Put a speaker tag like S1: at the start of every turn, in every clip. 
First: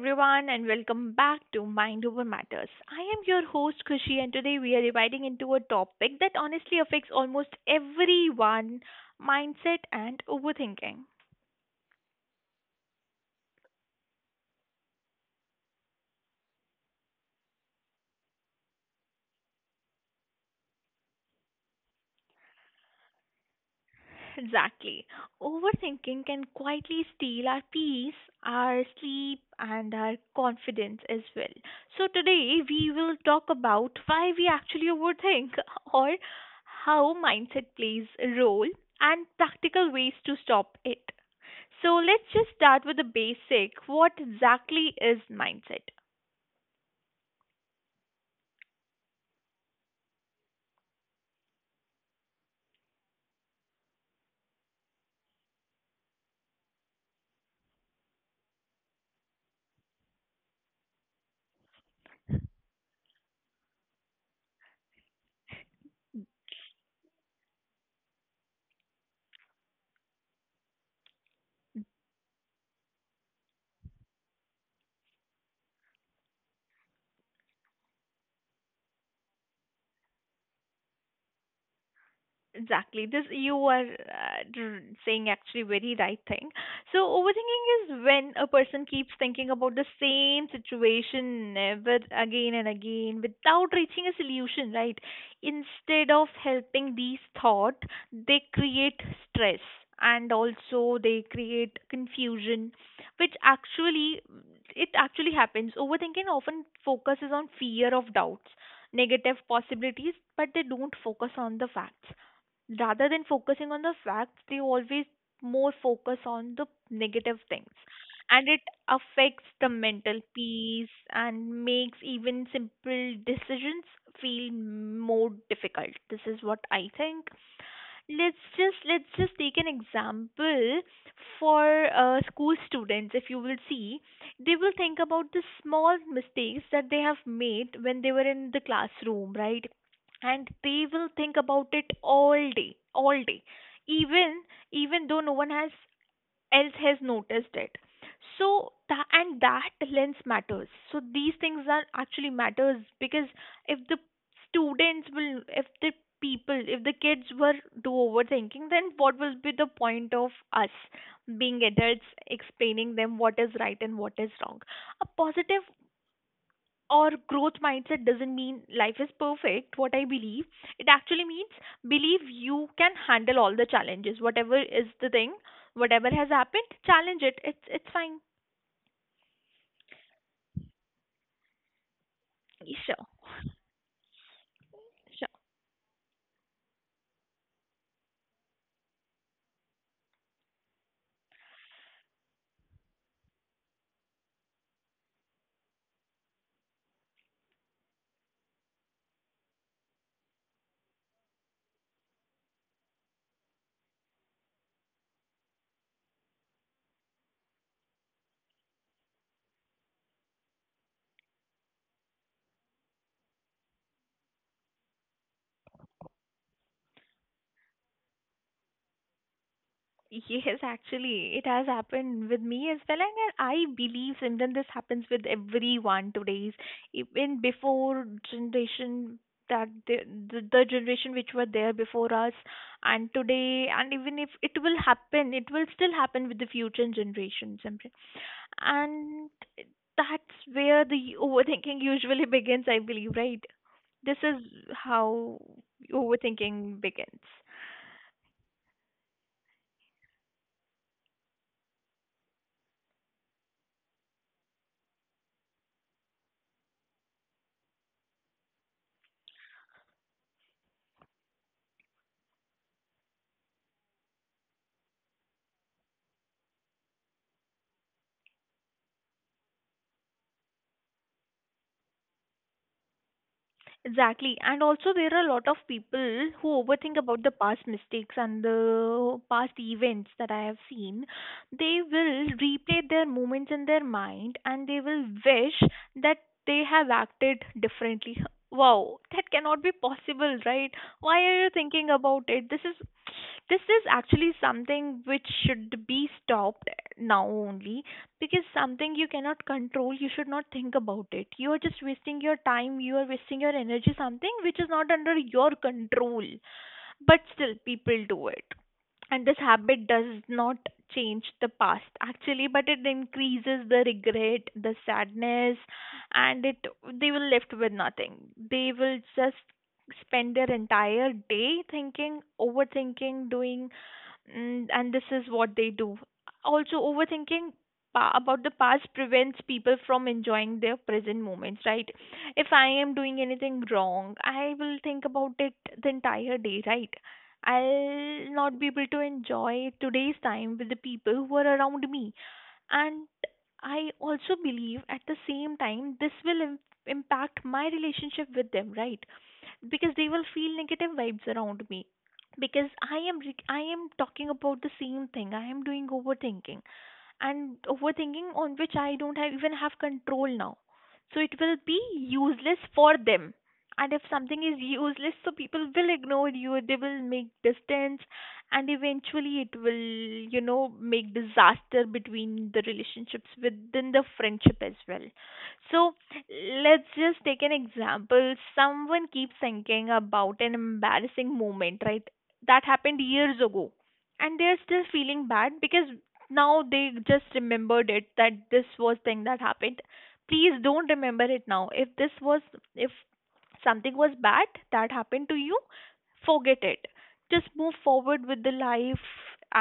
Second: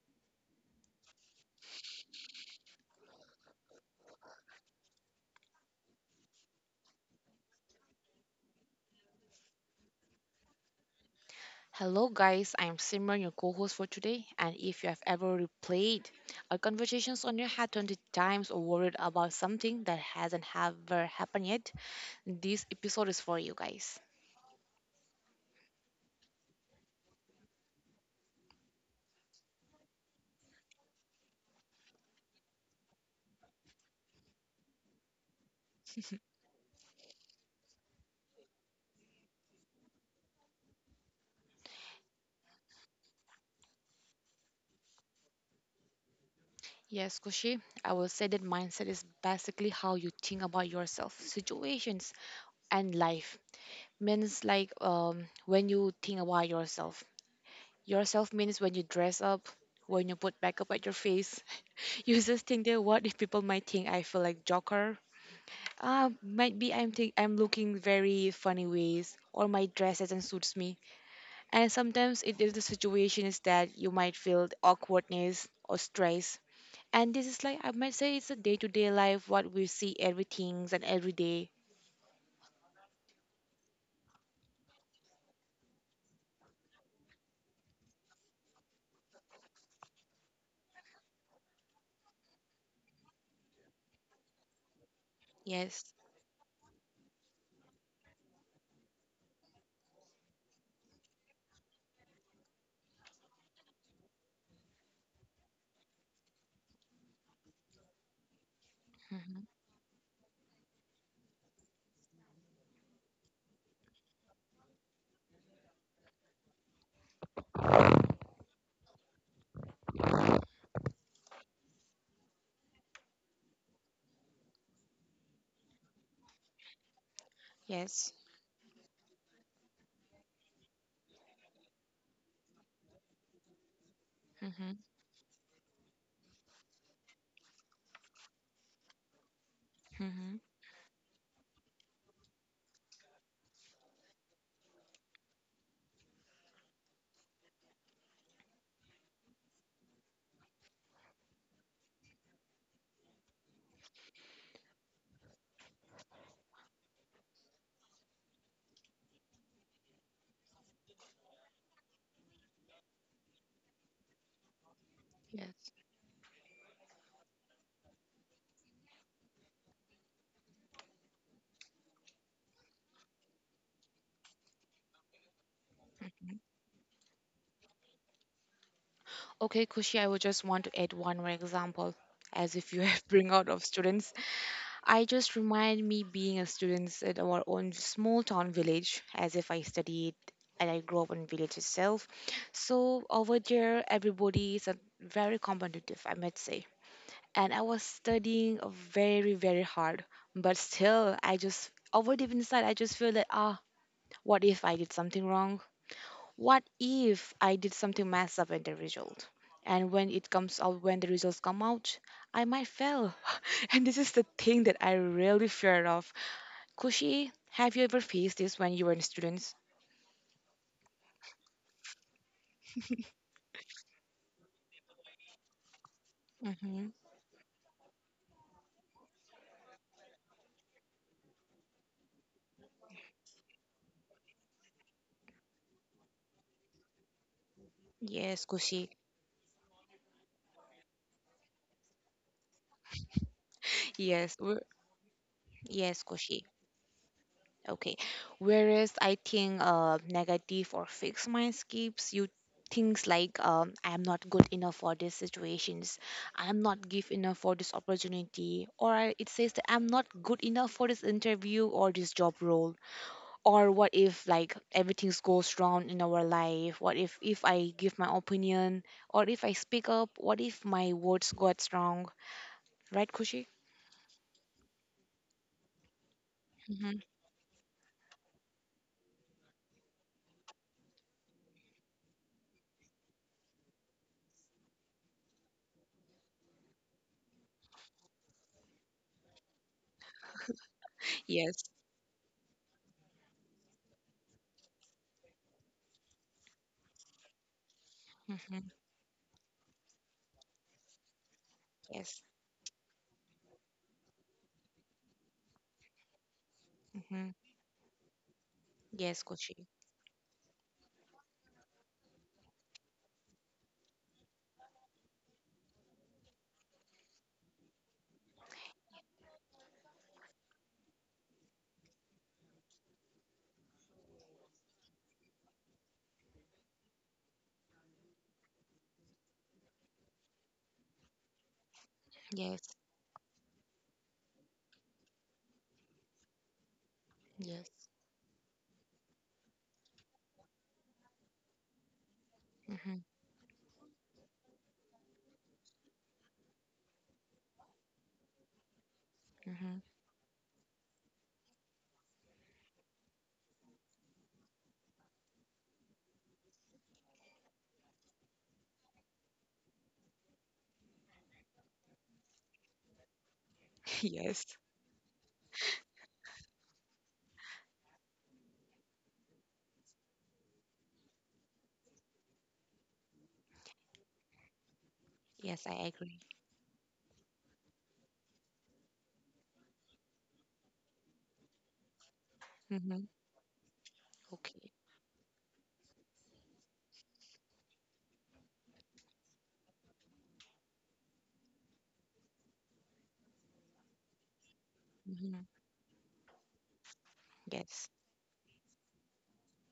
S1: everyone, and welcome back to Mind Over Matters. I am your host, Kushi, and today we are dividing into a topic that honestly affects almost everyone mindset and overthinking.
S2: Hello, guys. I'm Simran, your co host for today. And if you have ever replayed our conversations on your head 20 times or worried about something that hasn't ever happened yet, this episode is for you guys.
S1: Exactly. Overthinking can quietly steal our peace, our sleep, and our confidence as well. So, today we will talk about why we actually overthink or how mindset plays a role and practical ways to stop it. So let's just start with the basic. What exactly is mindset?
S2: Yes, Kushi, I will say that mindset is basically how you think about yourself, situations, and life. Means like when you think about yourself. Yourself means when you dress up, when you put makeup at your face. You just think that what if people might think I feel like Joker. Might be I'm looking very funny ways, or my dress doesn't suits me. And sometimes it is the situation is that you might feel the awkwardness or stress. And this is like I might say it's a day-to-day life what we see everything's and every day.
S1: Exactly. This you are saying actually very right thing. So overthinking is when a person keeps thinking about the same situation never again and again without reaching a solution, right?
S2: Yes.
S1: Instead of helping these thought, they create stress and also they create confusion, which actually it actually happens. Overthinking often focuses on fear of doubts,
S2: Hmm.
S1: negative possibilities, but they don't focus on the facts, rather than focusing on the facts they always more focus on the negative things and it affects the mental peace and makes even simple decisions feel more difficult. This is what I think.
S2: Yes.
S1: Let's just take an example for school students. If you will see, they
S2: Hmm.
S1: will think about the small mistakes that they have made when they were in the classroom, right?
S2: Hmm.
S1: And they will think about it all day, all day. Even even though no one has else has noticed it. So that and that lens matters, so these things are actually matters because if the students will, if the people, if the kids were do overthinking, then what will be the point of us being adults explaining them what is right and what is wrong. A
S2: Yes.
S1: positive or growth mindset doesn't mean life is perfect, what I believe. It actually means believe you can handle all the challenges, whatever is the thing, whatever
S2: Mm-hmm.
S1: has happened, challenge it, it's fine.
S2: Okay, Kushi, I would just want to add one more example as if you have
S1: Sure.
S2: bring out of students. I just
S1: Sure.
S2: remind me being a student at our own small town village, as if I studied and I grew up in village itself. So over there, everybody is a very competitive, I might say. And I was studying very, very hard, but still, I just over deep inside, I just feel that what if I did something wrong? What if I did something mess up in the result? And when it comes out, when the results come out, I might fail. And this is the thing that I really fear of. Kushi, have you ever faced this when you were in students?
S1: Yes, actually, it has happened with me as well, and I believe, Simran, this happens with everyone today's,
S2: Mm-hmm.
S1: even before generation, that the generation which were there before us, and today, and even if it will happen, it will still happen with the future generation, Simran,
S2: Yes, Kushi.
S1: and that's where the overthinking usually begins, I believe, right? This
S2: Yes.
S1: is
S2: we're-
S1: how
S2: Yes, Kushi.
S1: overthinking begins.
S2: Okay. Whereas I think negative or fixed mindscapes you things like I'm not good enough for these situations, I'm not give enough for this opportunity, or it says that I'm not good enough for this interview or this job role. Or what if like everything goes wrong in our life? What if I give my opinion, or if I speak up, what if my words got wrong, right, Kushi?
S1: Exactly. And also, there are a lot of people who overthink
S2: Mm-hmm.
S1: about the past mistakes and the past events that I have seen. They will replay their moments in their mind and they will wish that they have acted differently. Wow, that cannot be possible, right? Why are you
S2: Yes.
S1: thinking about it? This is, this is actually something which should be stopped now only, because
S2: Mm-hmm.
S1: something you cannot control you should not think about it. You are just
S2: Yes.
S1: wasting your time, you are wasting your energy, something which is not under your control.
S2: Mm-hmm.
S1: But still people do it,
S2: Yes,
S1: and this
S2: Kushi.
S1: habit does not change the past actually, but it increases the regret, the sadness, and it, they will left with nothing. They will just spend their entire day thinking, overthinking, doing. Mm, and this is what they do. Also, overthinking about the past prevents people from enjoying their present moments, right? If I
S2: Yes.
S1: am doing anything wrong, I will think about it the entire day, right?
S2: Yes.
S1: I'll not be able to enjoy today's time with the people who are around me.
S2: Mm-hmm.
S1: And I also believe at the same time, this will impact my relationship with them, right?
S2: Mm-hmm.
S1: Because they will feel negative vibes around me because I am talking about the same thing, I am doing overthinking, and overthinking on which I don't have, even have control now. So it will be useless for them. And if something
S2: Yes.
S1: is useless, so people will ignore you, they will make distance, and eventually it will, you know, make disaster between the relationships within the friendship as well.
S2: Yes, I
S1: So
S2: agree.
S1: let's just take an example. Someone keeps thinking about an embarrassing moment, right? That
S2: Mm-hmm.
S1: happened years ago and they're
S2: Okay.
S1: still feeling bad because now they just remembered it that this was thing that happened. Please don't remember it now. If this was, if something was bad that happened
S2: Mm-hmm.
S1: to you, forget it, just move
S2: Yes.
S1: forward with the life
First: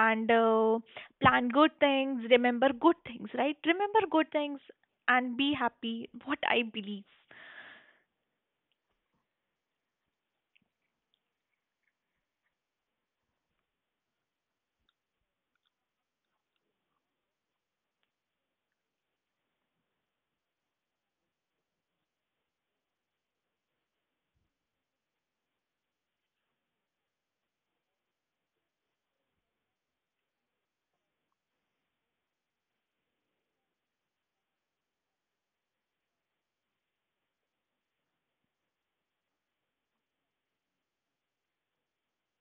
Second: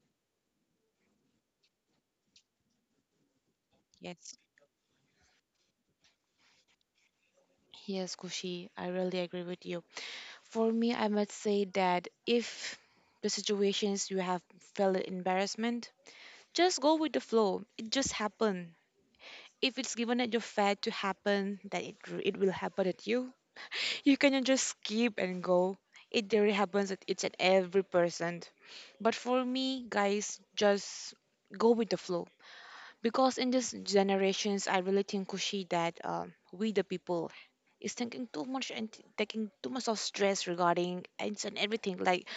S1: and plan good things, remember good things, right? Remember good
S2: Yes.
S1: things and be happy, what I believe.
S2: Yes, Kushi, I really agree with you. For me, I must say that if the situations you have felt embarrassment, just go with the flow. It just happened. If it's given at your fate to happen, then it will happen at you. You cannot just skip and go. It really happens. At, it's at every person. But for me, guys, just go with the flow. Because in these generations, I really think, Kushi, that we the people is thinking too much and taking too much of stress regarding and everything, like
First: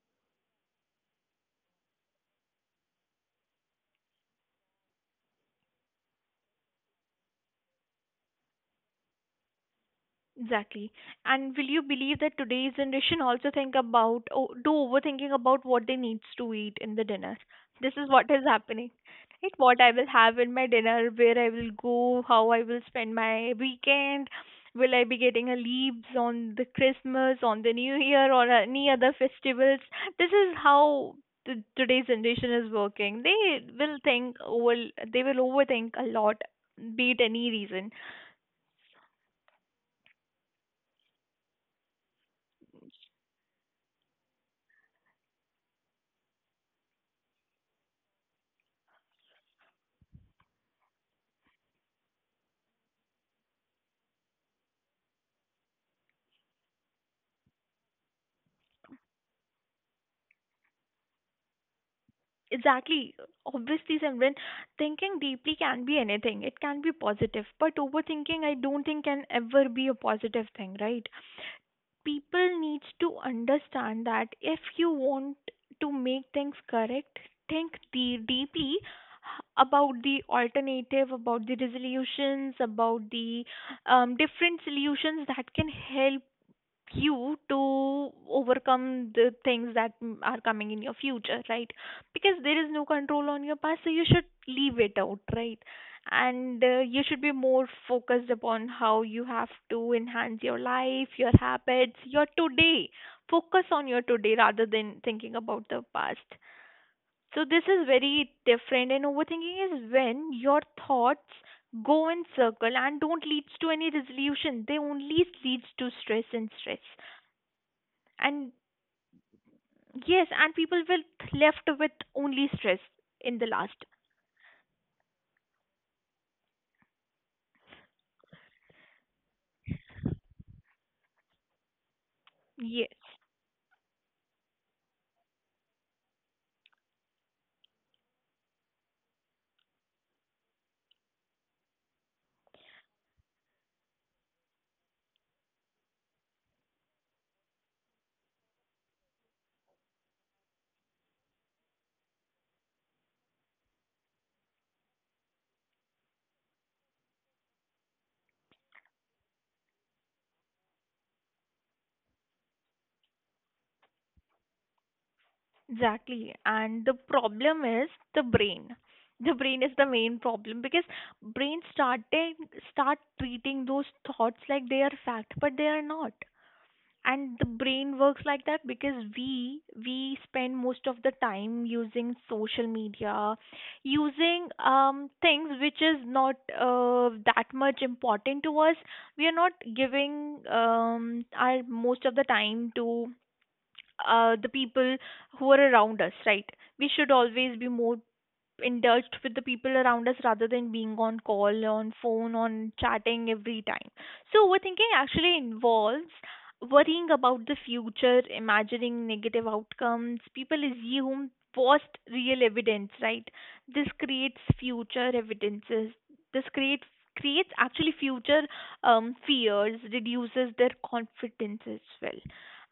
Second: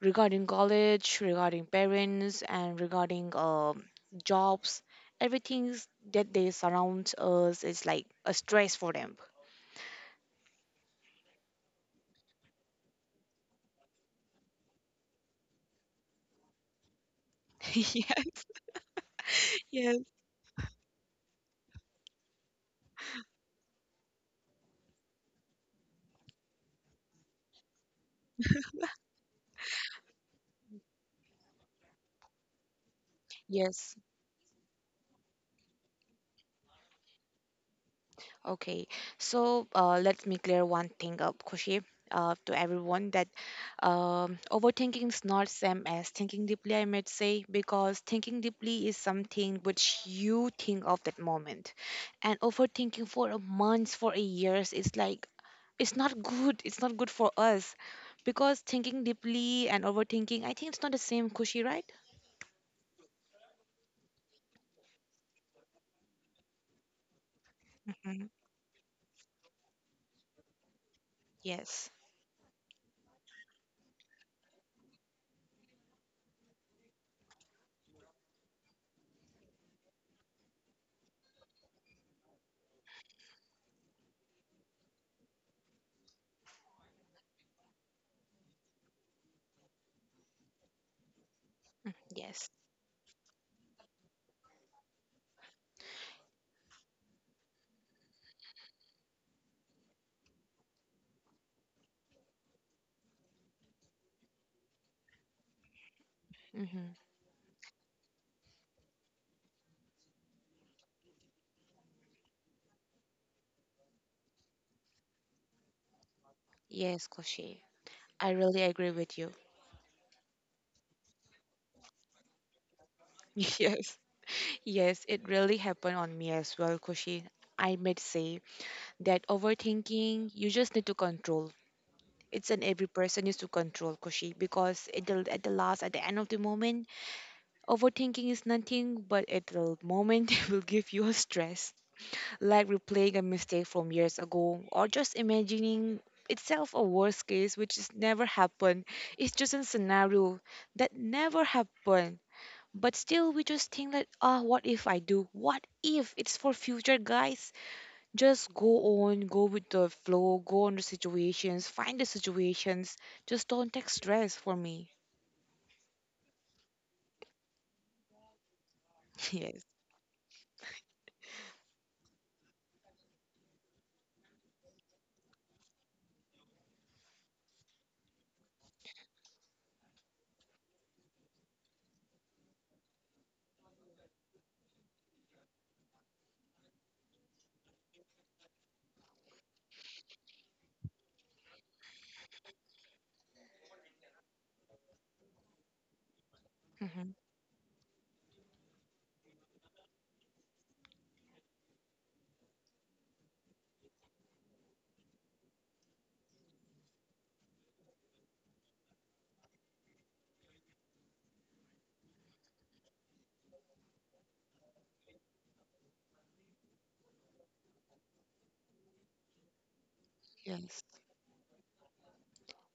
S2: regarding college, regarding parents, and regarding jobs. Everything that they surround us is like a stress for them.
S1: Exactly. And will you believe that today's generation also think about o do overthinking about what they needs to eat in the dinner? This is
S2: Yeah.
S1: what is happening. Right? What I
S2: Yes.
S1: will have in my dinner, where I will go, how I will spend my weekend, will I be getting a leaves on the Christmas, on the New Year, or any other festivals? This is how the today's generation is working. They
S2: Yes.
S1: will think over, they will overthink a lot, be it any reason.
S2: Okay, so let me clear one thing up, Kushi, to everyone that overthinking is not same as thinking deeply, I might say, because thinking deeply is something which you think of that moment, and overthinking for a month, for a years is like it's not good. It's not good for us, because thinking deeply and overthinking, I think it's not the same, Kushi, right?
S1: Exactly. Obviously, Simran, thinking deeply can be anything. It can be positive, but
S2: Hmm.
S1: overthinking, I don't think, can ever be a positive thing, right?
S2: Yes.
S1: People needs to understand that if you want to make things correct, think deeply about the alternative, about the resolutions, about the different solutions that can help you to overcome the things that mm, are coming in your future, right? Because
S2: Yes.
S1: there is no control on your past, so you should leave it out, right? And you should be more focused upon how you have to enhance your life, your habits, your today. Focus on your today rather than thinking about the past.
S2: Hmm.
S1: So, this is very different, and overthinking is when your thoughts go in circle and don't leads to any resolution. They only leads to stress and stress.
S2: Yes, Kushi. I
S1: And
S2: really agree with you.
S1: yes, and people will left with only stress in the last.
S2: Yes. Yes, it really happened on me as well, Kushi. I might say that overthinking, you just need to control. It's an every
S1: Yes,
S2: person needs to control, Kushi, because it will at the last, at the end of the moment, overthinking is nothing but at the moment it will give you a stress, like replaying a mistake from years ago, or just imagining itself a worst case which is never happened. It's just a scenario that never happened, but still, we just think that, what if I do? What if it's for future, guys? Just go on, go with the flow, go on the situations, find the situations. Just don't take stress for me.
S1: exactly. And the problem is the brain. The
S2: Yes.
S1: brain is the main problem because brain started start treating those thoughts like they are fact, but they are not. And the brain works like that because we spend most of the time using social media, using things which is not that much important to us. We are not giving our most of the time to the people who are around us, right? We
S2: Hmm.
S1: should always be more in with the people around us rather than being on call, on phone, on chatting every time. So, overthinking actually involves worrying about the future, imagining negative outcomes. People assume past real evidence, right? This creates future evidences. This creates actually future fears, reduces their
S2: Yes.
S1: confidence as well.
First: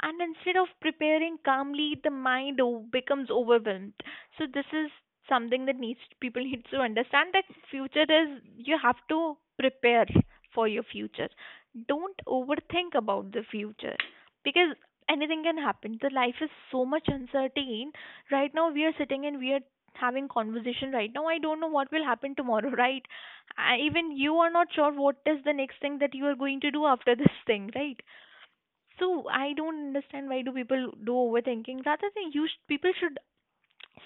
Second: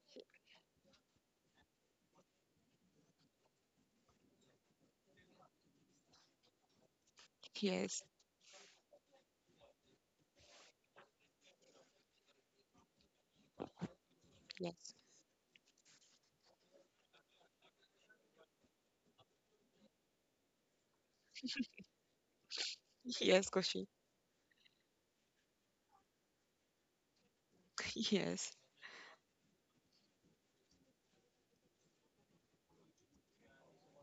S1: And instead of preparing calmly, the mind becomes overwhelmed. So this is something that needs people need to understand that future
S2: Yes.
S1: is you have to prepare for your future. Don't overthink about the future because
S2: Yes.
S1: anything can happen. The life is so much uncertain. Right now we are sitting and we are having conversation right now. I don't know what will happen tomorrow, right?
S2: Yes,
S1: I,
S2: Koshi.
S1: even you are not sure what is the next thing that you are going to do after this thing, right?
S2: Yes.
S1: So I don't understand why do people do overthinking rather than people should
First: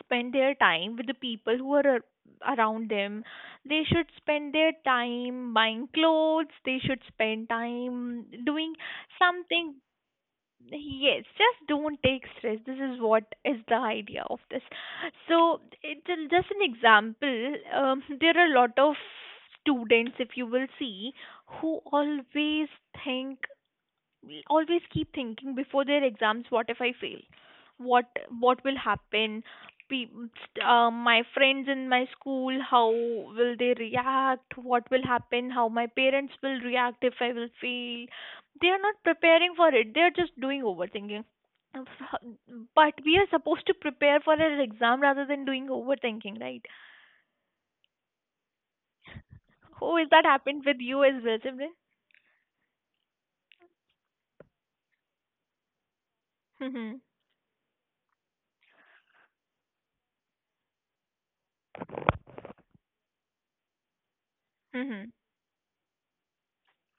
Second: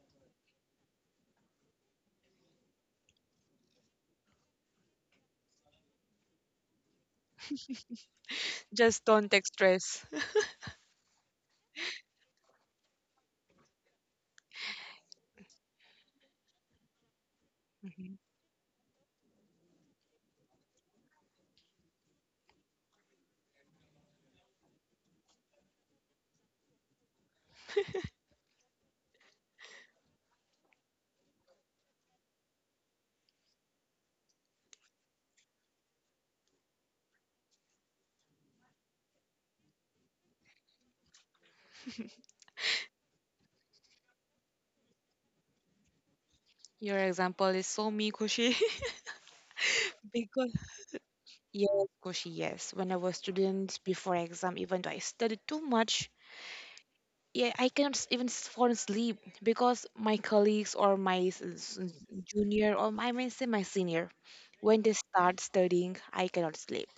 S1: spend their time with the people who are around them. They should spend their time buying clothes. They should spend time doing
S2: Just don't take
S1: something.
S2: stress.
S1: Yes, just don't take stress. This is what is the idea of this. So, it's just an example.
S2: Mhm.
S1: There are a lot of students, if you will see, who always think, we always keep thinking before their exams, what if I fail, what what will happen? My friends in my school, how will they react, what will happen, how my parents will react if I will fail? They are not preparing for it, they are just doing overthinking. But we are supposed to prepare for an exam rather than doing overthinking, right?
S2: Your example is so me, Koshi.
S1: Oh, is that
S2: Because
S1: happened with you as well, Simran?
S2: yes, Koshi, yes. When I was student before exam, even though I studied too much,
S1: Mhm.
S2: yeah, I cannot even fall asleep because my colleagues or my junior, or my, I may say, my senior, when they
S1: Mhm.
S2: start studying I cannot sleep.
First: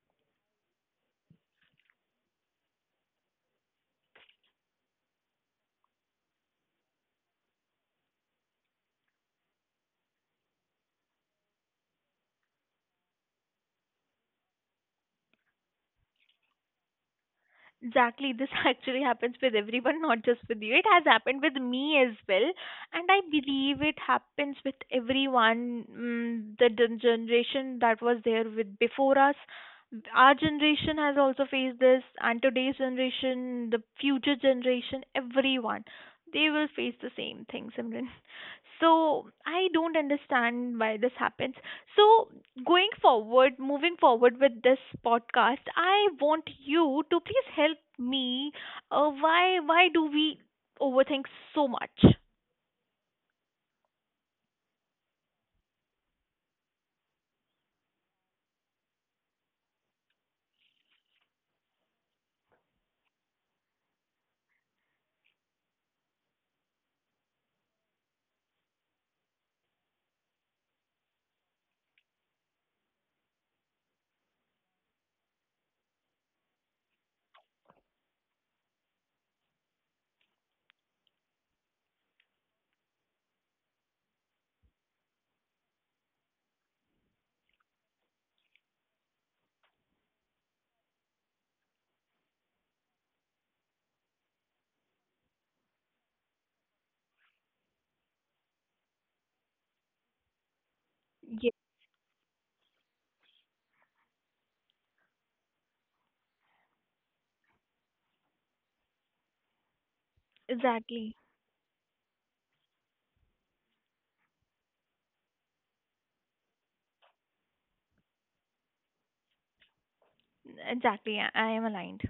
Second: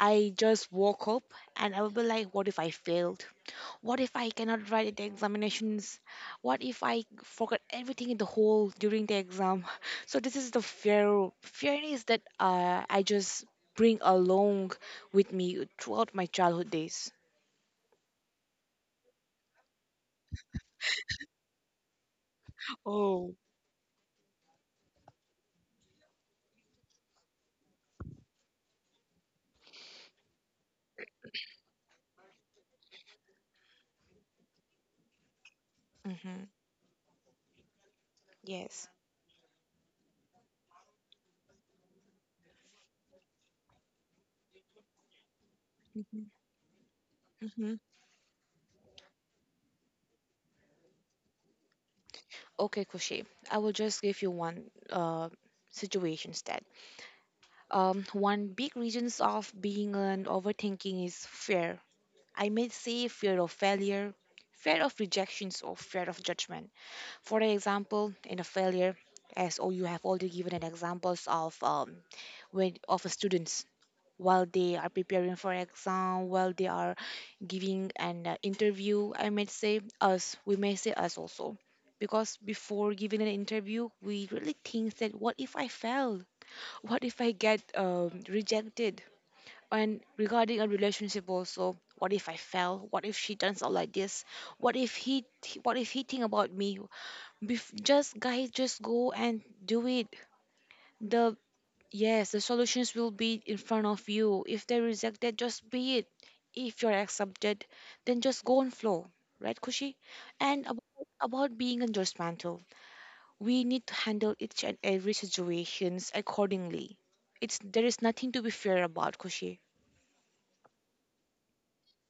S2: I just woke up and I will be like, what if I failed? What if I cannot write the examinations? What if I forgot everything in the whole during the exam? So this is the fear. Fear is that I just bring along with me throughout my childhood days.
S1: Exactly, this actually happens with everyone, not just with you. It has happened with me as well, and I
S2: Oh.
S1: believe it happens with everyone. Mm, the generation that was there with before us, our generation has also faced this, and today's generation, the future generation, everyone, they
S2: Hmm.
S1: will face the same thing, Simran.
S2: Yes.
S1: So I don't understand why this happens. So, going forward, moving forward with this podcast, I
S2: Mm-hmm.
S1: want you to please help me. Why do we overthink so much?
S2: Okay, Kushi, I will just give you one uh, situation instead. One big reasons of being an overthinking is fear. I may say fear of failure, fear of rejections, or fear of judgment. For example, in a failure, as oh, you have already given an examples of when of a student, while they are preparing for exam, while they are giving an interview, I might say us, we may say us also, because before giving an interview we really think that what if I fail, what if I get rejected. And regarding a relationship also, what if I fail, what if she turns out like this, what if he, what if he think about me? Just guys just go and do it. The
S1: Yes,
S2: yes, the solutions will be in front of you. If they reject it, just be it. If you're accepted, then just go and flow. Right, Kushi? And
S1: exactly.
S2: about being a judgmental, we need to handle each and every situations accordingly. It's there is nothing to be fear about, Kushi.
S1: Exactly, I am aligned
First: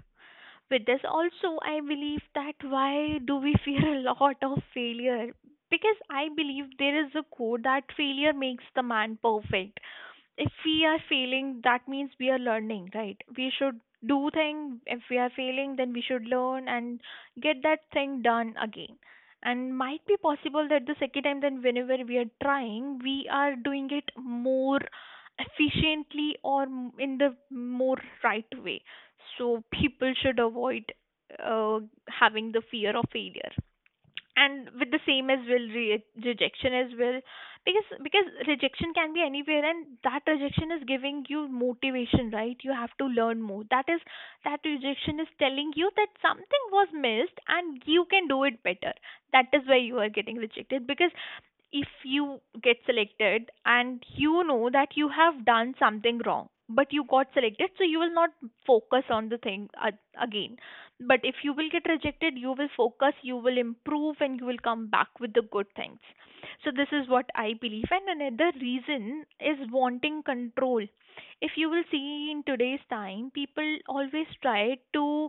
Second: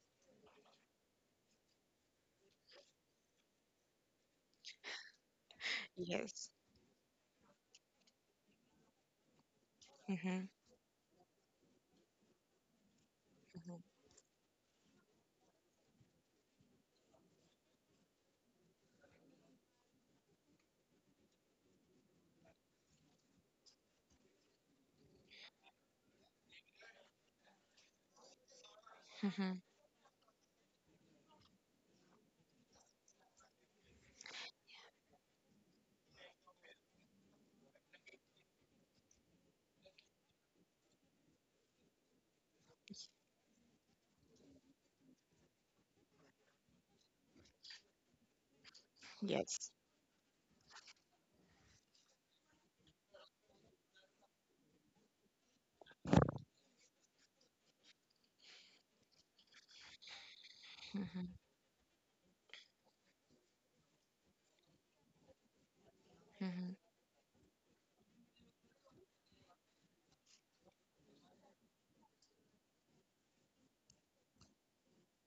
S1: with this. Also, I believe that why do we fear a lot of failure? Because I
S2: Yes.
S1: believe there is a quote that failure makes the man perfect.
S2: Mm-hmm.
S1: If we are failing, that means we are learning, right? We should do thing. If we are failing, then we should learn and get that thing done again. And might be possible that the second time, then whenever we are trying, we are doing it more efficiently or in the more right way,
S2: Mm-hmm.
S1: so people should avoid uh, having the fear of failure, and with the same as well, rejection as well, because rejection can be anywhere, and that rejection is giving you motivation, right? You have to learn more. That is, that rejection is telling you that something was missed and you can do it better. That is
S2: Yes.
S1: why you are getting rejected, because if you get selected and you know that you have done something wrong but you got selected, so you will not focus on the thing again. But
S2: Mm-hmm.
S1: if you will get rejected, you will focus, you will improve, and you will come back with the good things. So
S2: Mm-hmm.
S1: this is what I believe. And another reason is wanting control. If you will see, in today's time people always try to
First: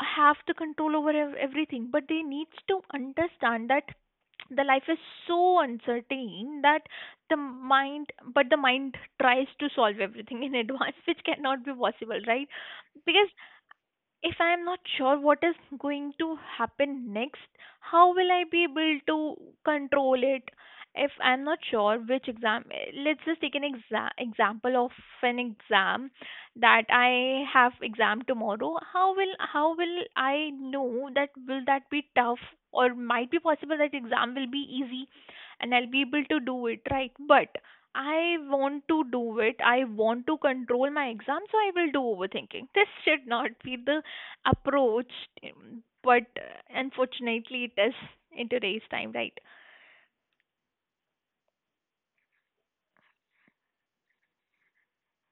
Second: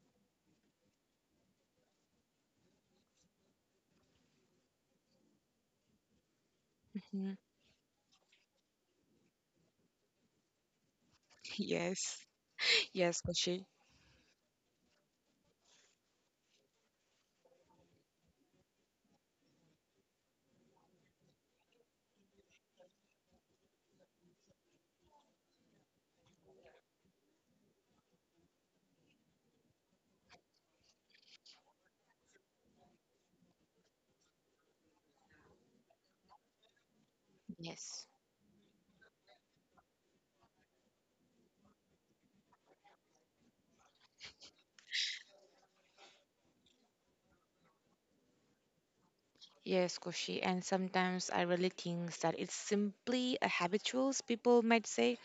S1: have the control over everything, but they needs to understand that the life is so uncertain that the mind the mind tries to solve everything in advance, which cannot be possible,
S2: Yes.
S1: right?
S2: Yes,
S1: Because
S2: Kushi.
S1: if I am not sure what is going to happen next, how will I be able to control it? If I'm not sure which exam, let's just take an example of an exam that I have exam tomorrow. How will I know that will that be tough, or might be possible that exam will be easy and I'll be able to do it, right? But
S2: Yes.
S1: I want to do it. I want to control my exam, so I will do overthinking. This should not be the approached him, but unfortunately it is in today's time, right?
S2: Yes, Koshi. And sometimes I really think that it's simply a habituals, people might say,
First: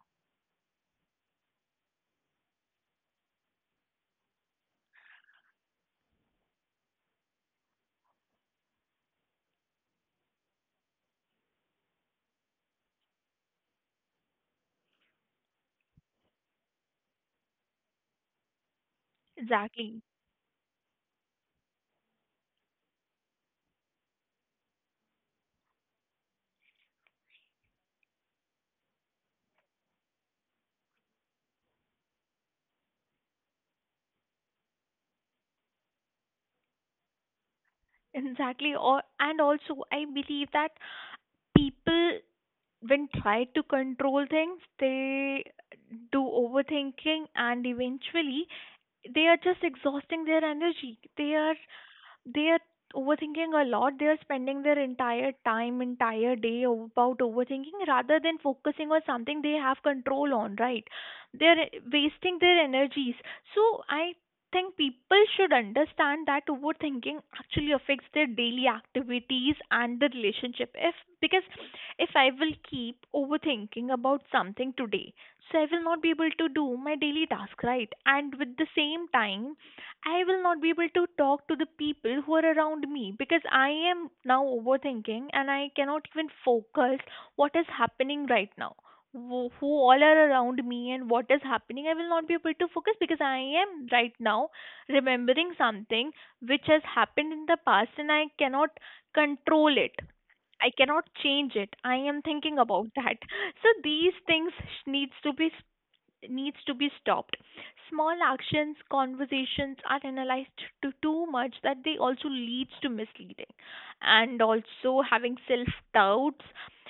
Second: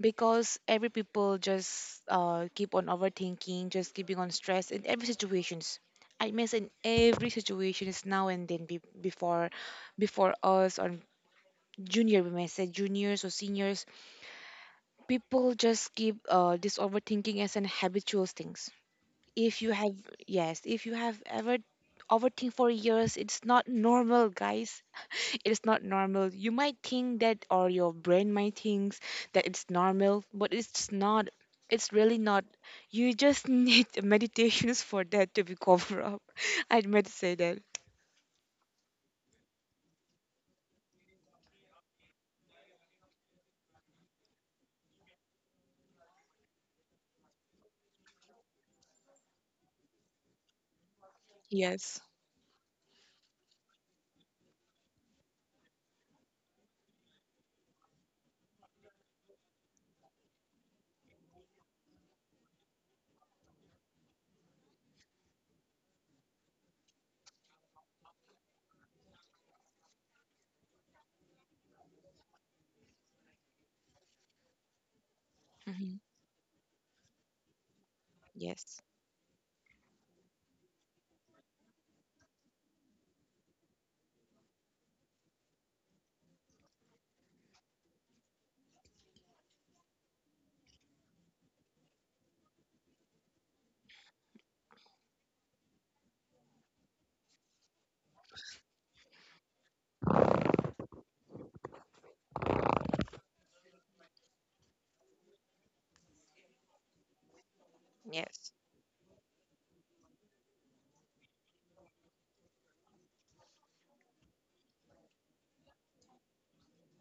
S2: because every people just keep on overthinking, just keeping on stress in every situations. I mean, in every situation is now and then before, before us or junior, we may say juniors or seniors, people just keep this overthinking as an habitual things. If you have,
S1: exactly
S2: yes, if you have ever overthink for years, it's not normal, guys. It is not normal. You might think that, or your brain might thinks that it's normal, but it's just not. It's really not. You just need meditations for that to be covered up. I meant to say that.
S1: exactly or, and also I believe that people, when try to control things, they do overthinking, and eventually they are just exhausting their energy. They are,
S2: Yes.
S1: they are overthinking a lot. They are spending their entire time, entire day about overthinking rather than focusing on something they have control on, right? They're wasting their energies. So I think people should understand that overthinking actually affects their daily activities and the relationship, if, because if I will keep overthinking about something today, so I will
S2: Hmm.
S1: not be able to do my daily task, right? And with
S2: Yes.
S1: the same time, I will not be able to talk to the people who are around me because I am now overthinking and I cannot even focus what is happening right now. Who all are around me and what is happening, I will not be able to focus because I am right now remembering something which has happened in the past and I cannot control it. I cannot change it. I am thinking about that. So these things needs to be, needs to be stopped. Small
S2: Yes.
S1: actions, conversations are analyzed to too much that they also leads to misleading and also having self doubts.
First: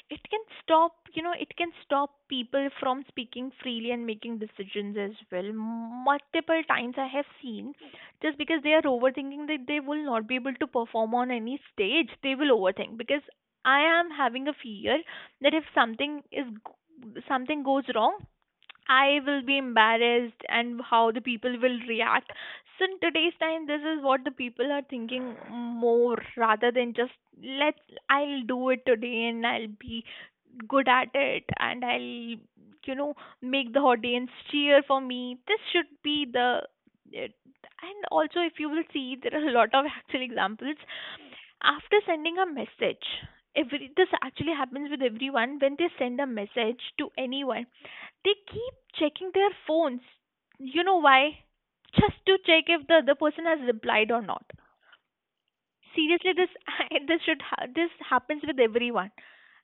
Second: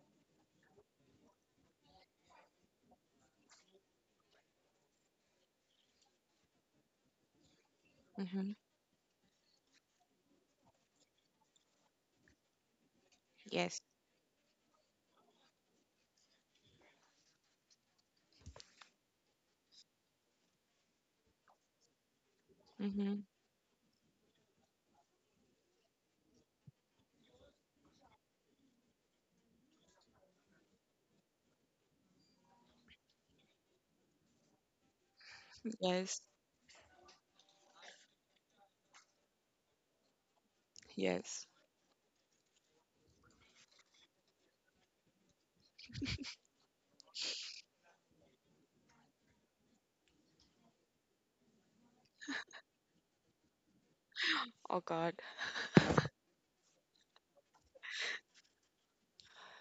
S1: It can stop, you know, it can stop people from speaking freely and making decisions as well. Multiple times I have seen, just
S2: Hmm.
S1: because they are overthinking, that they will not be able to perform on any stage. They will overthink because I
S2: Yes.
S1: am having a fear that if something is, something goes wrong, I will be embarrassed and how the people will react. So in
S2: Hmm.
S1: today's time, this is what the people are thinking more, rather than just let's, I'll do it today and I'll be good at it, and I'll, you know, make the audience cheer for me. This should be
S2: Yes.
S1: the, it, and also if you will see, there are a lot of actual examples.
S2: Yes.
S1: After sending a message, every, this actually happens with everyone. When they send a message to anyone, they keep checking their phones, you know why? Just to check if the other person has replied or not.
S2: Oh God.
S1: Seriously, this this this happens with everyone.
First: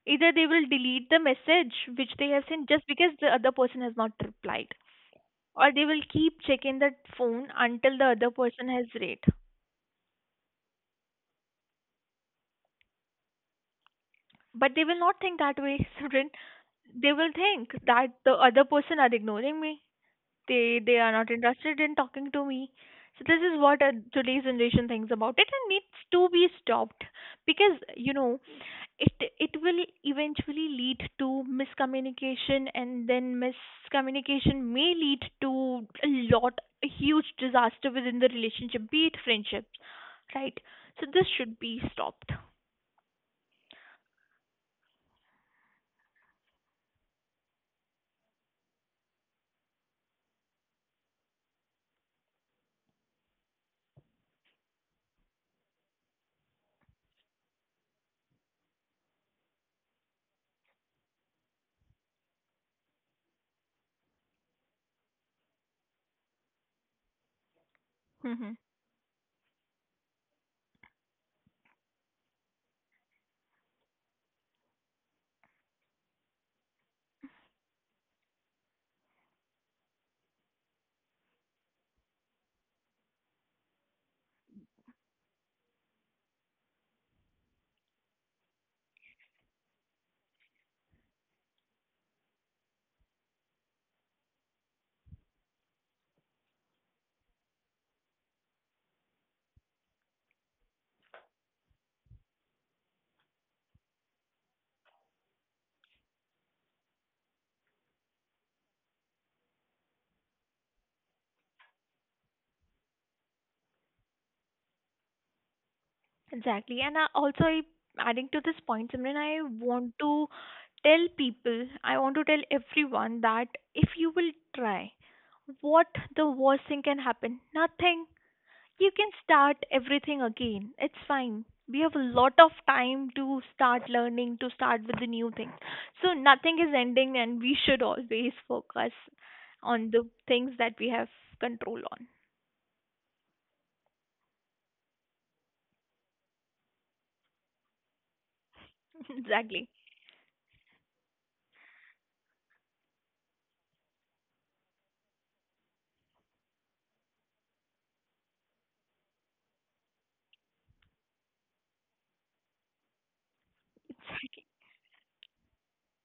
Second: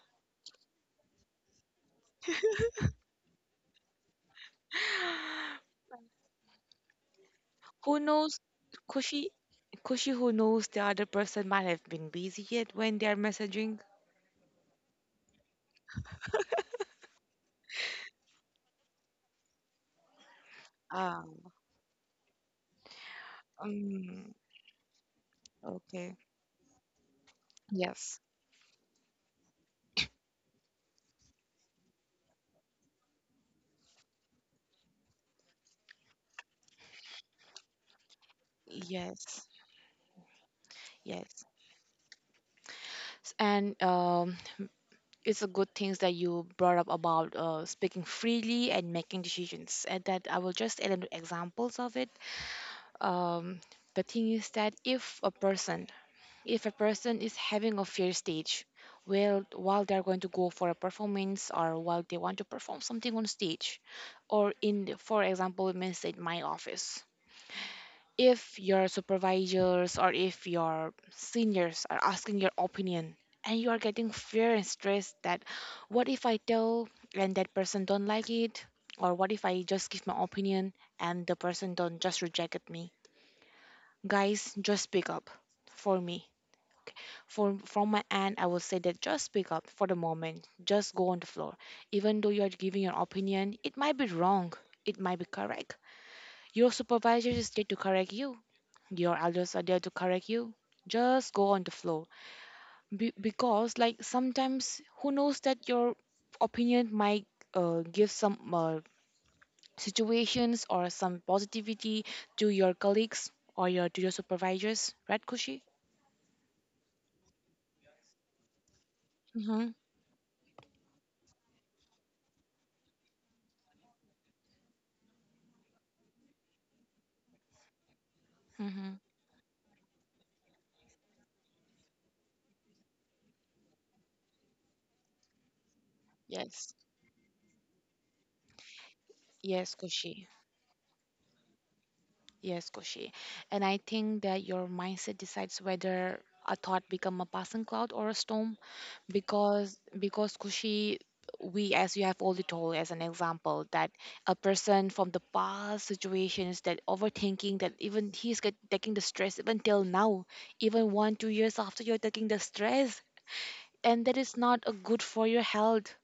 S1: Either they will delete the message which they have sent just because the other person has not replied, or they will keep checking that phone until
S2: Who
S1: the other
S2: knows?
S1: person has read.
S2: Kushi, Kushi, who knows, the other person might have been busy yet when they are messaging.
S1: But they will not think that way, Surin. They will think that the other person are ignoring me, they are not
S2: Ah.
S1: interested in talking to me. So this is what
S2: Um,
S1: today's generation thinks about it, and needs
S2: okay.
S1: to be stopped. Because, you
S2: Yes.
S1: know, it will eventually lead to miscommunication, and then miscommunication may lead to a lot, a huge disaster within the relationship, be it
S2: Yes,
S1: friendships, right? So this
S2: yes.
S1: should be stopped.
S2: And it's a good things that you brought up about speaking freely and making decisions. And that I will just add an examples of it. Um, the thing is that if a person is having a fear stage, well, while they're going to go for a performance or while they want to perform something on stage, or in, for example, it means in my office,
S1: Mm-hmm.
S2: if your supervisors or if your seniors are asking your opinion, and you are getting fear and stress that, what if I tell and that person don't like it, or what if I just give my opinion and the person don't just reject at me? Guys, just speak up for me. For from my end, I will say that just speak up for the moment, just go on the floor. Even though you are giving your opinion, it might be wrong, it might be correct. Your supervisor is there to correct you, your elders are there to correct you. Just go on the flow. Because like sometimes who knows that your opinion might give some situations or some positivity to your colleagues or your to your supervisors, right, Kushi?
S1: Exactly. And I also, I, adding to this point, Simran, I
S2: Mm-hmm.
S1: want to tell people, I want to tell everyone that if you will try, what the worst thing can happen? Nothing. You
S2: Mm-hmm.
S1: can start everything again. It's fine. We have a lot of time to start learning, to start with the new things. So nothing is
S2: Yes.
S1: ending, and we should always focus
S2: Yes,
S1: on the
S2: Kushi.
S1: things that we have control on.
S2: Yes, Kushi. And I think that your mindset decides whether a thought become a passing cloud or a storm.
S1: Exactly.
S2: Because Kushi, we as you have already told as an example that a person from the past situations that overthinking, that even he's get, taking the stress even till now, even 1 2 years after you're taking the stress, and that is not a good for your health,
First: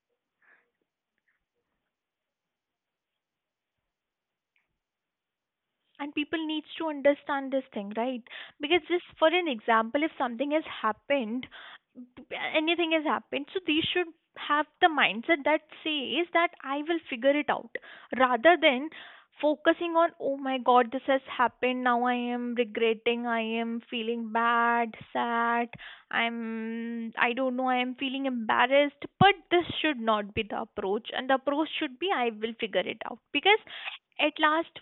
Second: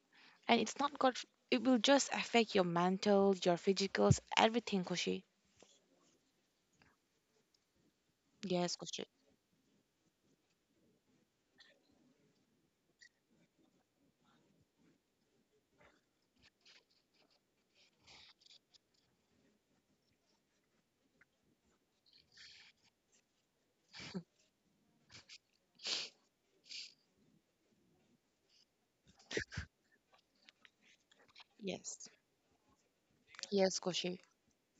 S2: and it's not good, it will just affect your mental, your physicals, everything, Kushi.
S1: And people needs to understand this thing, right?
S2: Yes,
S1: Because just
S2: Kushi.
S1: for an example, if something has happened, anything has happened, so they should have the mindset that says that I will figure it out, rather than focusing on, oh my god, this has happened, now I am regretting, I am feeling bad, sad, I don't know, I am feeling embarrassed, but this should not be the approach, and the approach should
S2: Yes.
S1: be, I will figure it out. Because
S2: Yes, Koshi.
S1: at last,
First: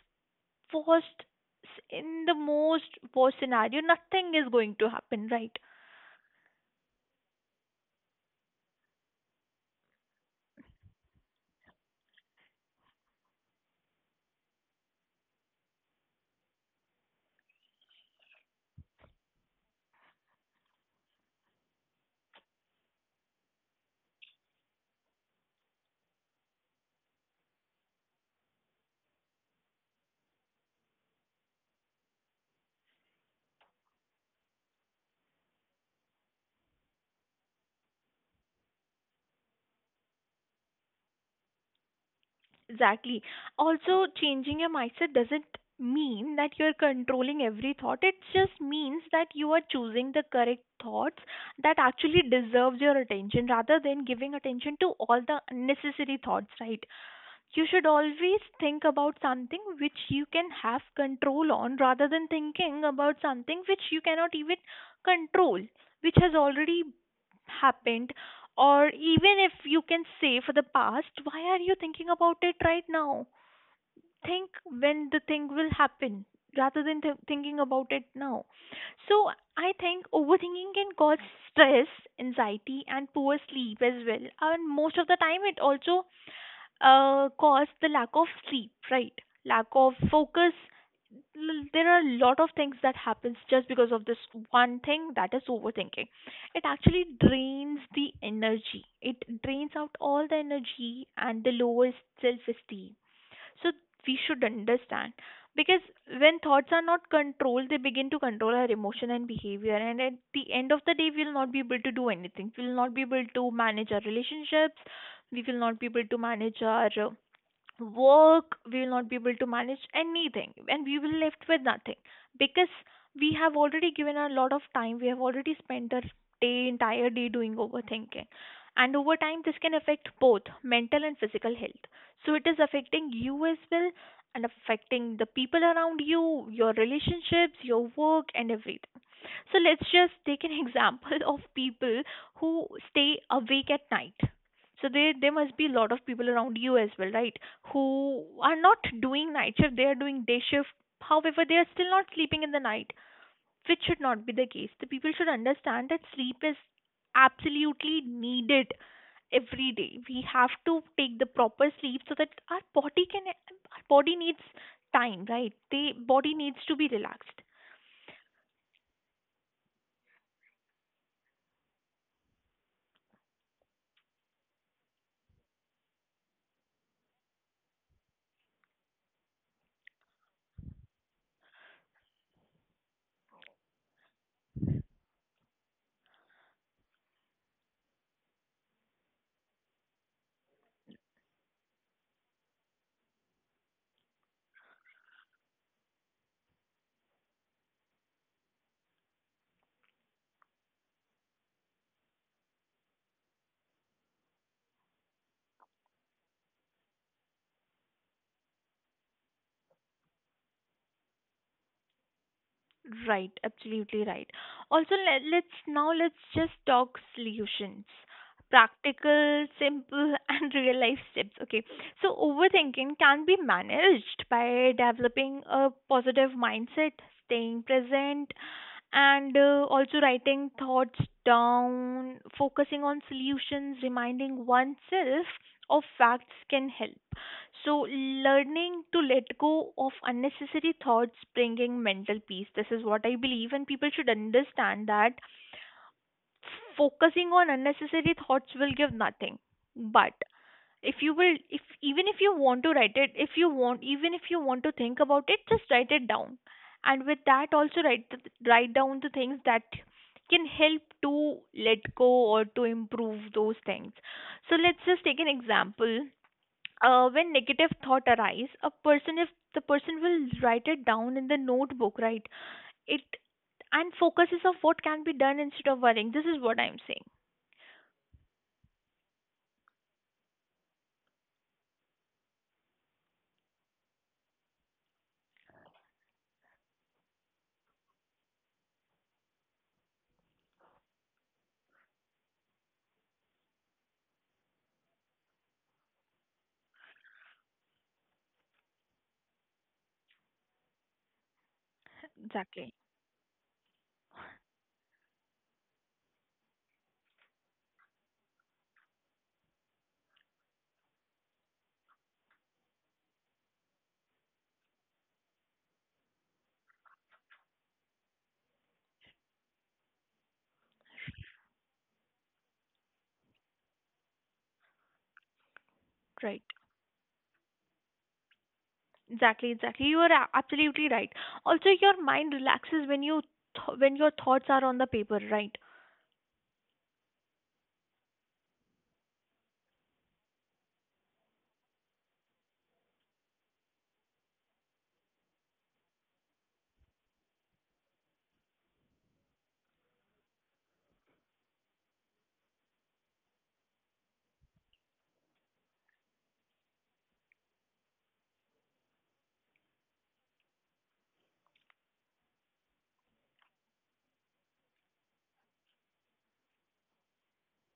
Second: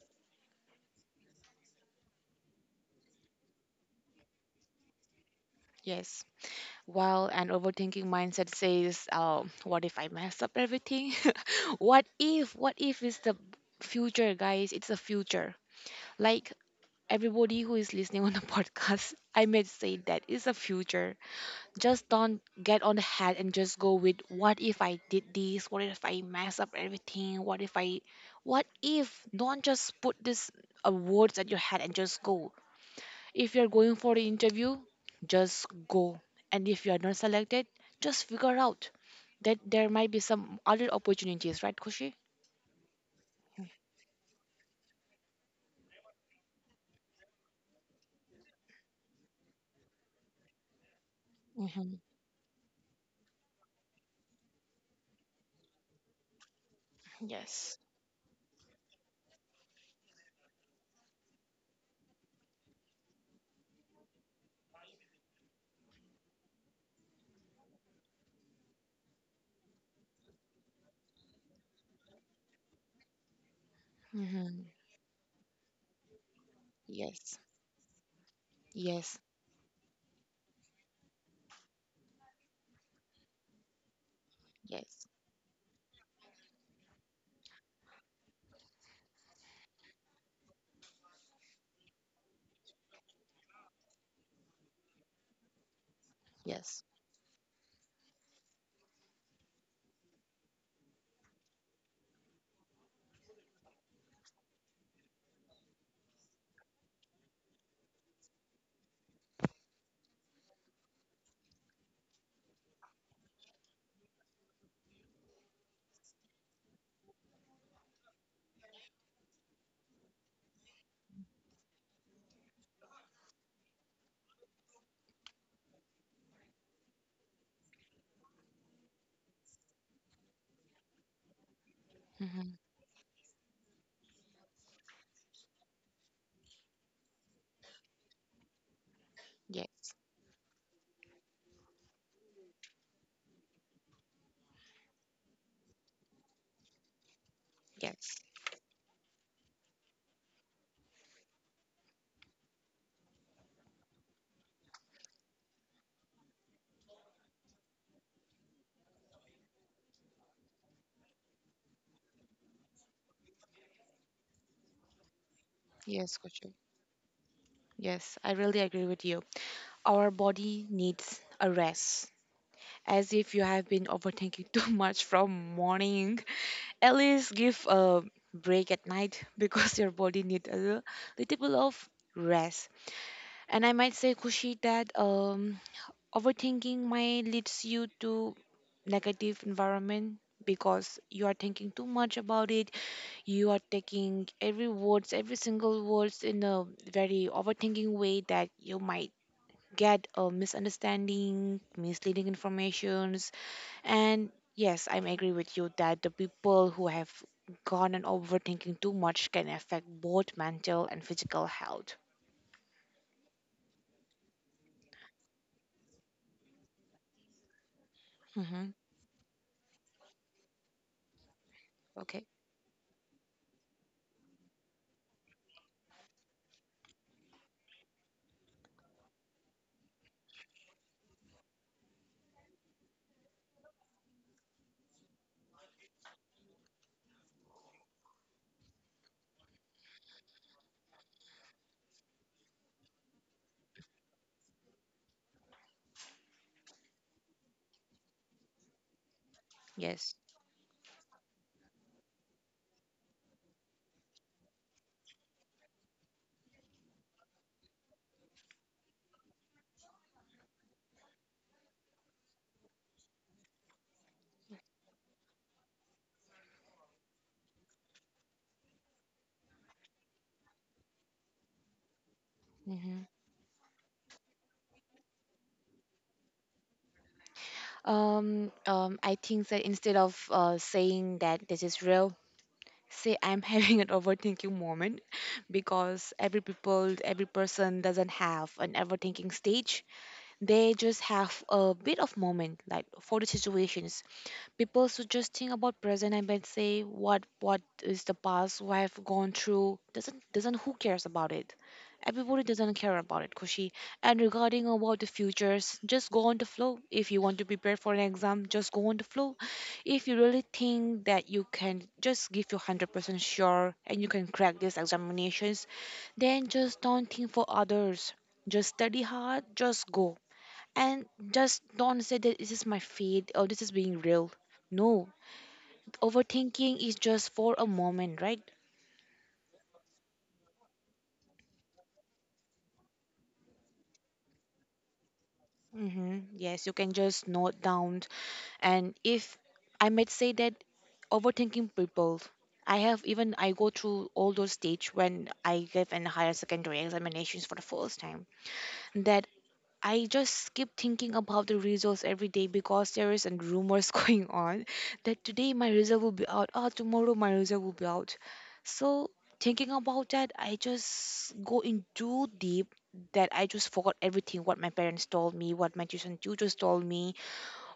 S1: worst, in the most worst scenario, nothing is going to happen, right?
S2: Yes. Well, an overthinking mindset says, what if I mess up everything? What if is the future, guys? It's the future. Like everybody who is listening on the podcast, I may say that it's the future. Just don't get on the head and just go with what if I did this? What if I mess up everything? What if? Don't just put this words at your head and just go. If you're going for the interview, just go. And if you are not selected, just figure out that there might be some other opportunities, right, Kushi?
S1: Exactly. Also, changing your mindset doesn't mean that you're controlling every thought. It just means that you are choosing the correct thoughts that actually deserves your attention, rather than giving attention to all the unnecessary thoughts, right? You
S2: Yes.
S1: should always think about something which you can have control on, rather than thinking about something which you cannot even control, which has already happened. Or even if you can say for the past, why are you thinking about it right now? Think
S2: Mm-hmm.
S1: when the thing will happen rather than
S2: Yes.
S1: thinking about it now.
S2: Yes.
S1: So I think overthinking can cause stress, anxiety, and poor sleep as well. And most of
S2: Yes.
S1: the time, it also cause the lack of sleep, right? Lack of focus. There are a lot of things that happens just because of this one thing, that is overthinking. It
S2: Yes.
S1: actually drains the energy. It drains out all the energy and the lowers self-esteem. So we should understand, because when thoughts are not controlled, they begin to control our emotion and behavior. And at the end of the day, we will not be able to do anything. We will not be able to manage our relationships. We will not be able to manage our work. We will not be able to manage anything, and we will left with nothing, because we have already given a lot of time, we have already spent our day, entire day doing overthinking. And over time, this can affect both mental and physical health. So it
S2: Mm-hmm.
S1: is affecting you as well, and affecting the people around you, your relationships, your work, and everything. So let's
S2: Yes.
S1: just take an example of people who stay awake at night. So there must be a lot of people around you as well, right?
S2: Yes.
S1: Who are not doing night shift, they are doing day shift. However, they are still not sleeping in the night, which should not be the case. The people should understand that sleep is absolutely needed every day. We have to take the proper sleep so that our body can, our body needs time, right? The
S2: Yes,
S1: body
S2: Kuchu.
S1: needs to be relaxed.
S2: Yes, I really agree with you. Our body needs a rest. As if you have been overthinking too much from morning, at least give a break at night because your body needs a little bit of rest. And I might say, Kushi, that overthinking might leads you to negative environment, because you are thinking too much about it. You are taking every words, every single words in a very overthinking way, that you might get a misunderstanding, misleading informations. And yes, I agree with you that the people who have gone and overthinking too much can affect both mental and physical health.
S1: Right, absolutely right. Also, let, let's now let's just talk solutions.
S2: Hmm,
S1: Practical, simple, and real life tips. Okay, so
S2: okay.
S1: overthinking can be managed by developing a positive mindset, staying present, and also writing thoughts down, focusing on solutions, reminding oneself of facts can help. So, learning to let go of unnecessary thoughts, bringing mental peace. This is what I believe, and people should understand that focusing on unnecessary thoughts will give nothing. But
S2: Yes.
S1: if you will, if even if you want to write it, if you want, even if you want to think about it, just write it down. And with that, also write the, write down the things that can help to let go or to improve those things. So let's just take an example, when negative thought arise, a person, if the person will write it down in the notebook, right?
S2: Hmm.
S1: It, and focuses of what can be done instead of worrying, this is what I'm saying.
S2: I think that instead of saying that this is real, say I'm having an overthinking moment. Because every person doesn't have an overthinking stage. They just have a bit of moment, like for the situations. People should just think about present, and then say what is the past. What I've gone through, doesn't who cares about it. Everybody doesn't
S1: Exactly,
S2: care about it, Kushi. And regarding about the futures, just go on the flow. If you want to prepare for an exam, just go on the flow. If you really think that you can just give your 100% sure and you can crack these examinations, then just don't think for others. Just study hard, just go. And just don't say that this is my fate or this is being real. No,
S1: right.
S2: overthinking is just for a moment, right?
S1: Exactly, you are absolutely right. Also your mind relaxes when you when your thoughts are on the paper, right?
S2: Mm-hmm. Yes, you can just note down. And if I might say that overthinking people, I have even I go through all those stage when I gave an higher secondary examinations for the first time. That I just keep thinking about the results every day, because there is and rumors going on that today my result will be out, oh, tomorrow my result will be out. So thinking about that, I just go in too deep, that I just forgot everything. What my parents told me, what my tuition tutors told me,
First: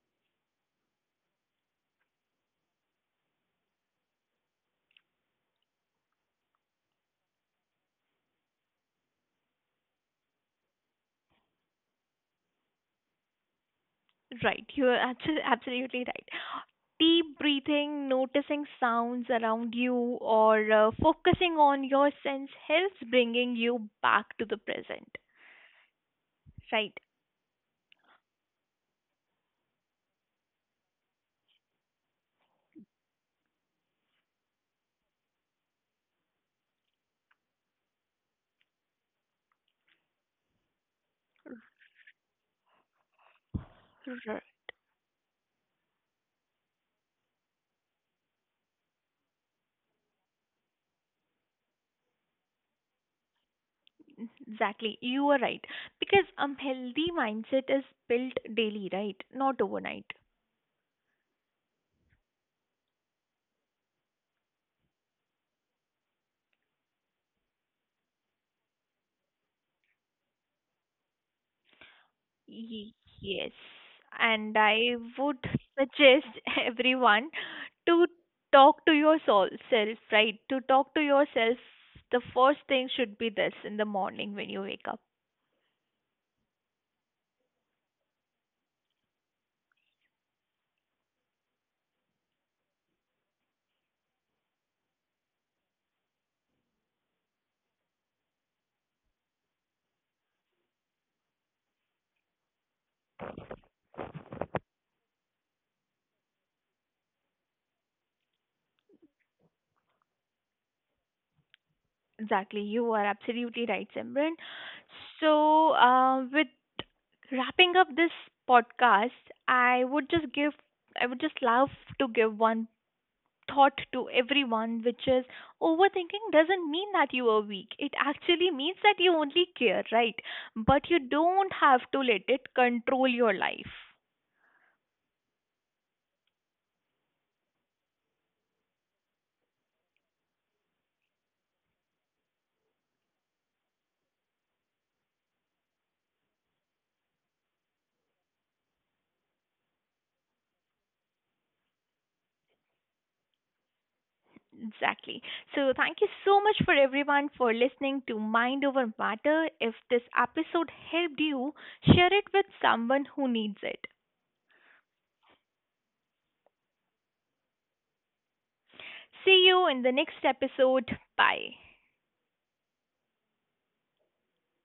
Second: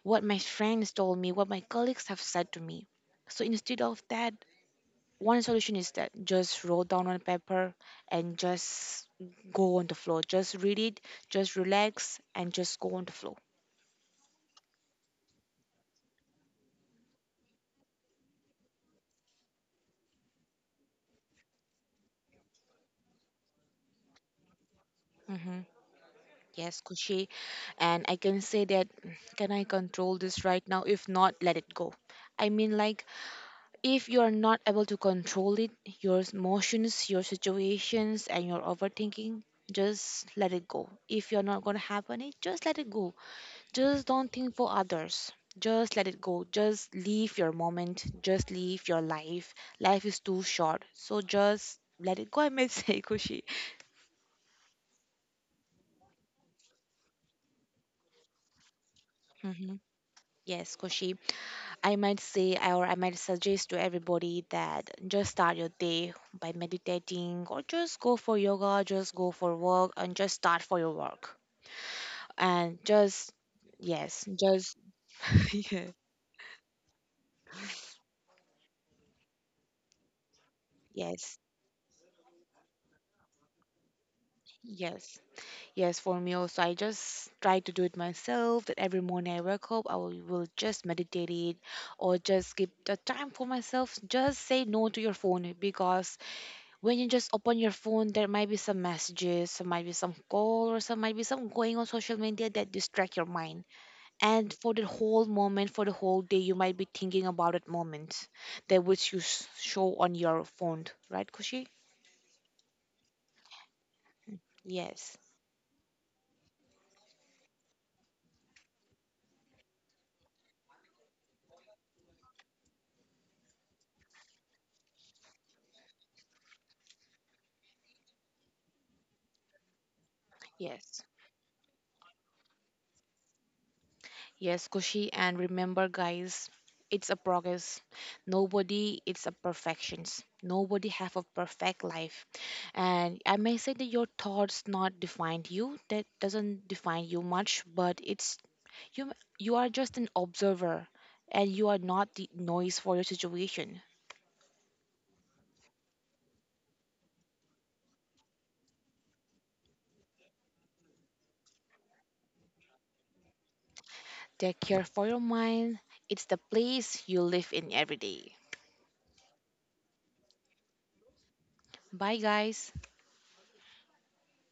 S2: what my friends told me, what my colleagues have said to me. So instead of that, one solution is that just roll down on paper and just go on the floor. Just read it, just relax, and just go on the floor.
S1: Right, you are absolutely right. Deep breathing, noticing sounds around you, or focusing on your sense helps bringing you back to the present,
S2: Hmm. Yes,
S1: right?
S2: Kushi. And I can say that, mm, can I control this right now? If not, let it go. I mean, like, if you are not able to control it, your emotions, your situations, and your overthinking, just let it go. If you're not going to happen it, just let it go. Just don't
S1: R-
S2: think for others. Just let it go. Just live your moment. Just live your life. Life is too short. So just let it go, I might say, Kushi.
S1: Exactly, you are right. Because a healthy mindset is built daily, right? Not
S2: Hmm.
S1: overnight.
S2: Yes, Koshi. I might say or I might suggest to everybody that just start your day by meditating or just go for yoga, just go for work and just start for your work. And
S1: Ye-
S2: just
S1: Yes.
S2: yes,
S1: And
S2: just
S1: I would
S2: yeah,
S1: suggest everyone to talk to your soul self, right? To talk to
S2: yes.
S1: yourself, the first thing should be this in the morning when you wake up.
S2: Yes. Yes, for me also, I just try to do it myself. That every morning I wake up, I will just meditate it or just give the time for myself. Just say no to your phone, because when you just open your phone, there might be some messages, some might be some call, or some might be some going on social media that distract your mind. And for the whole moment, for the whole day, you might be thinking about that moment that which you s- show on your phone, right, Kushi?
S1: Exactly, you are absolutely right, Simran.
S2: Yes,
S1: So, with wrapping up this podcast, I would just give, I would just love to give one thought to everyone, which is, overthinking doesn't mean that you are weak. It actually means that you only care, right? But you
S2: yes.
S1: don't have to let it control your life.
S2: Yes, Kushi, and remember, guys, it's a progress. Nobody it's a perfections. Nobody have a perfect life. And I may say that your thoughts not define you. That doesn't define you much, but it's you. You are just an observer, and you are not the noise for your situation.
S1: Exactly. So, thank you so much for everyone for listening to Mind Over Matter. If this episode helped you, share it with someone who needs it.
S2: Take care for your mind. It's the place you live in every day.
S1: See you in the next episode. Bye.
S2: Bye, guys.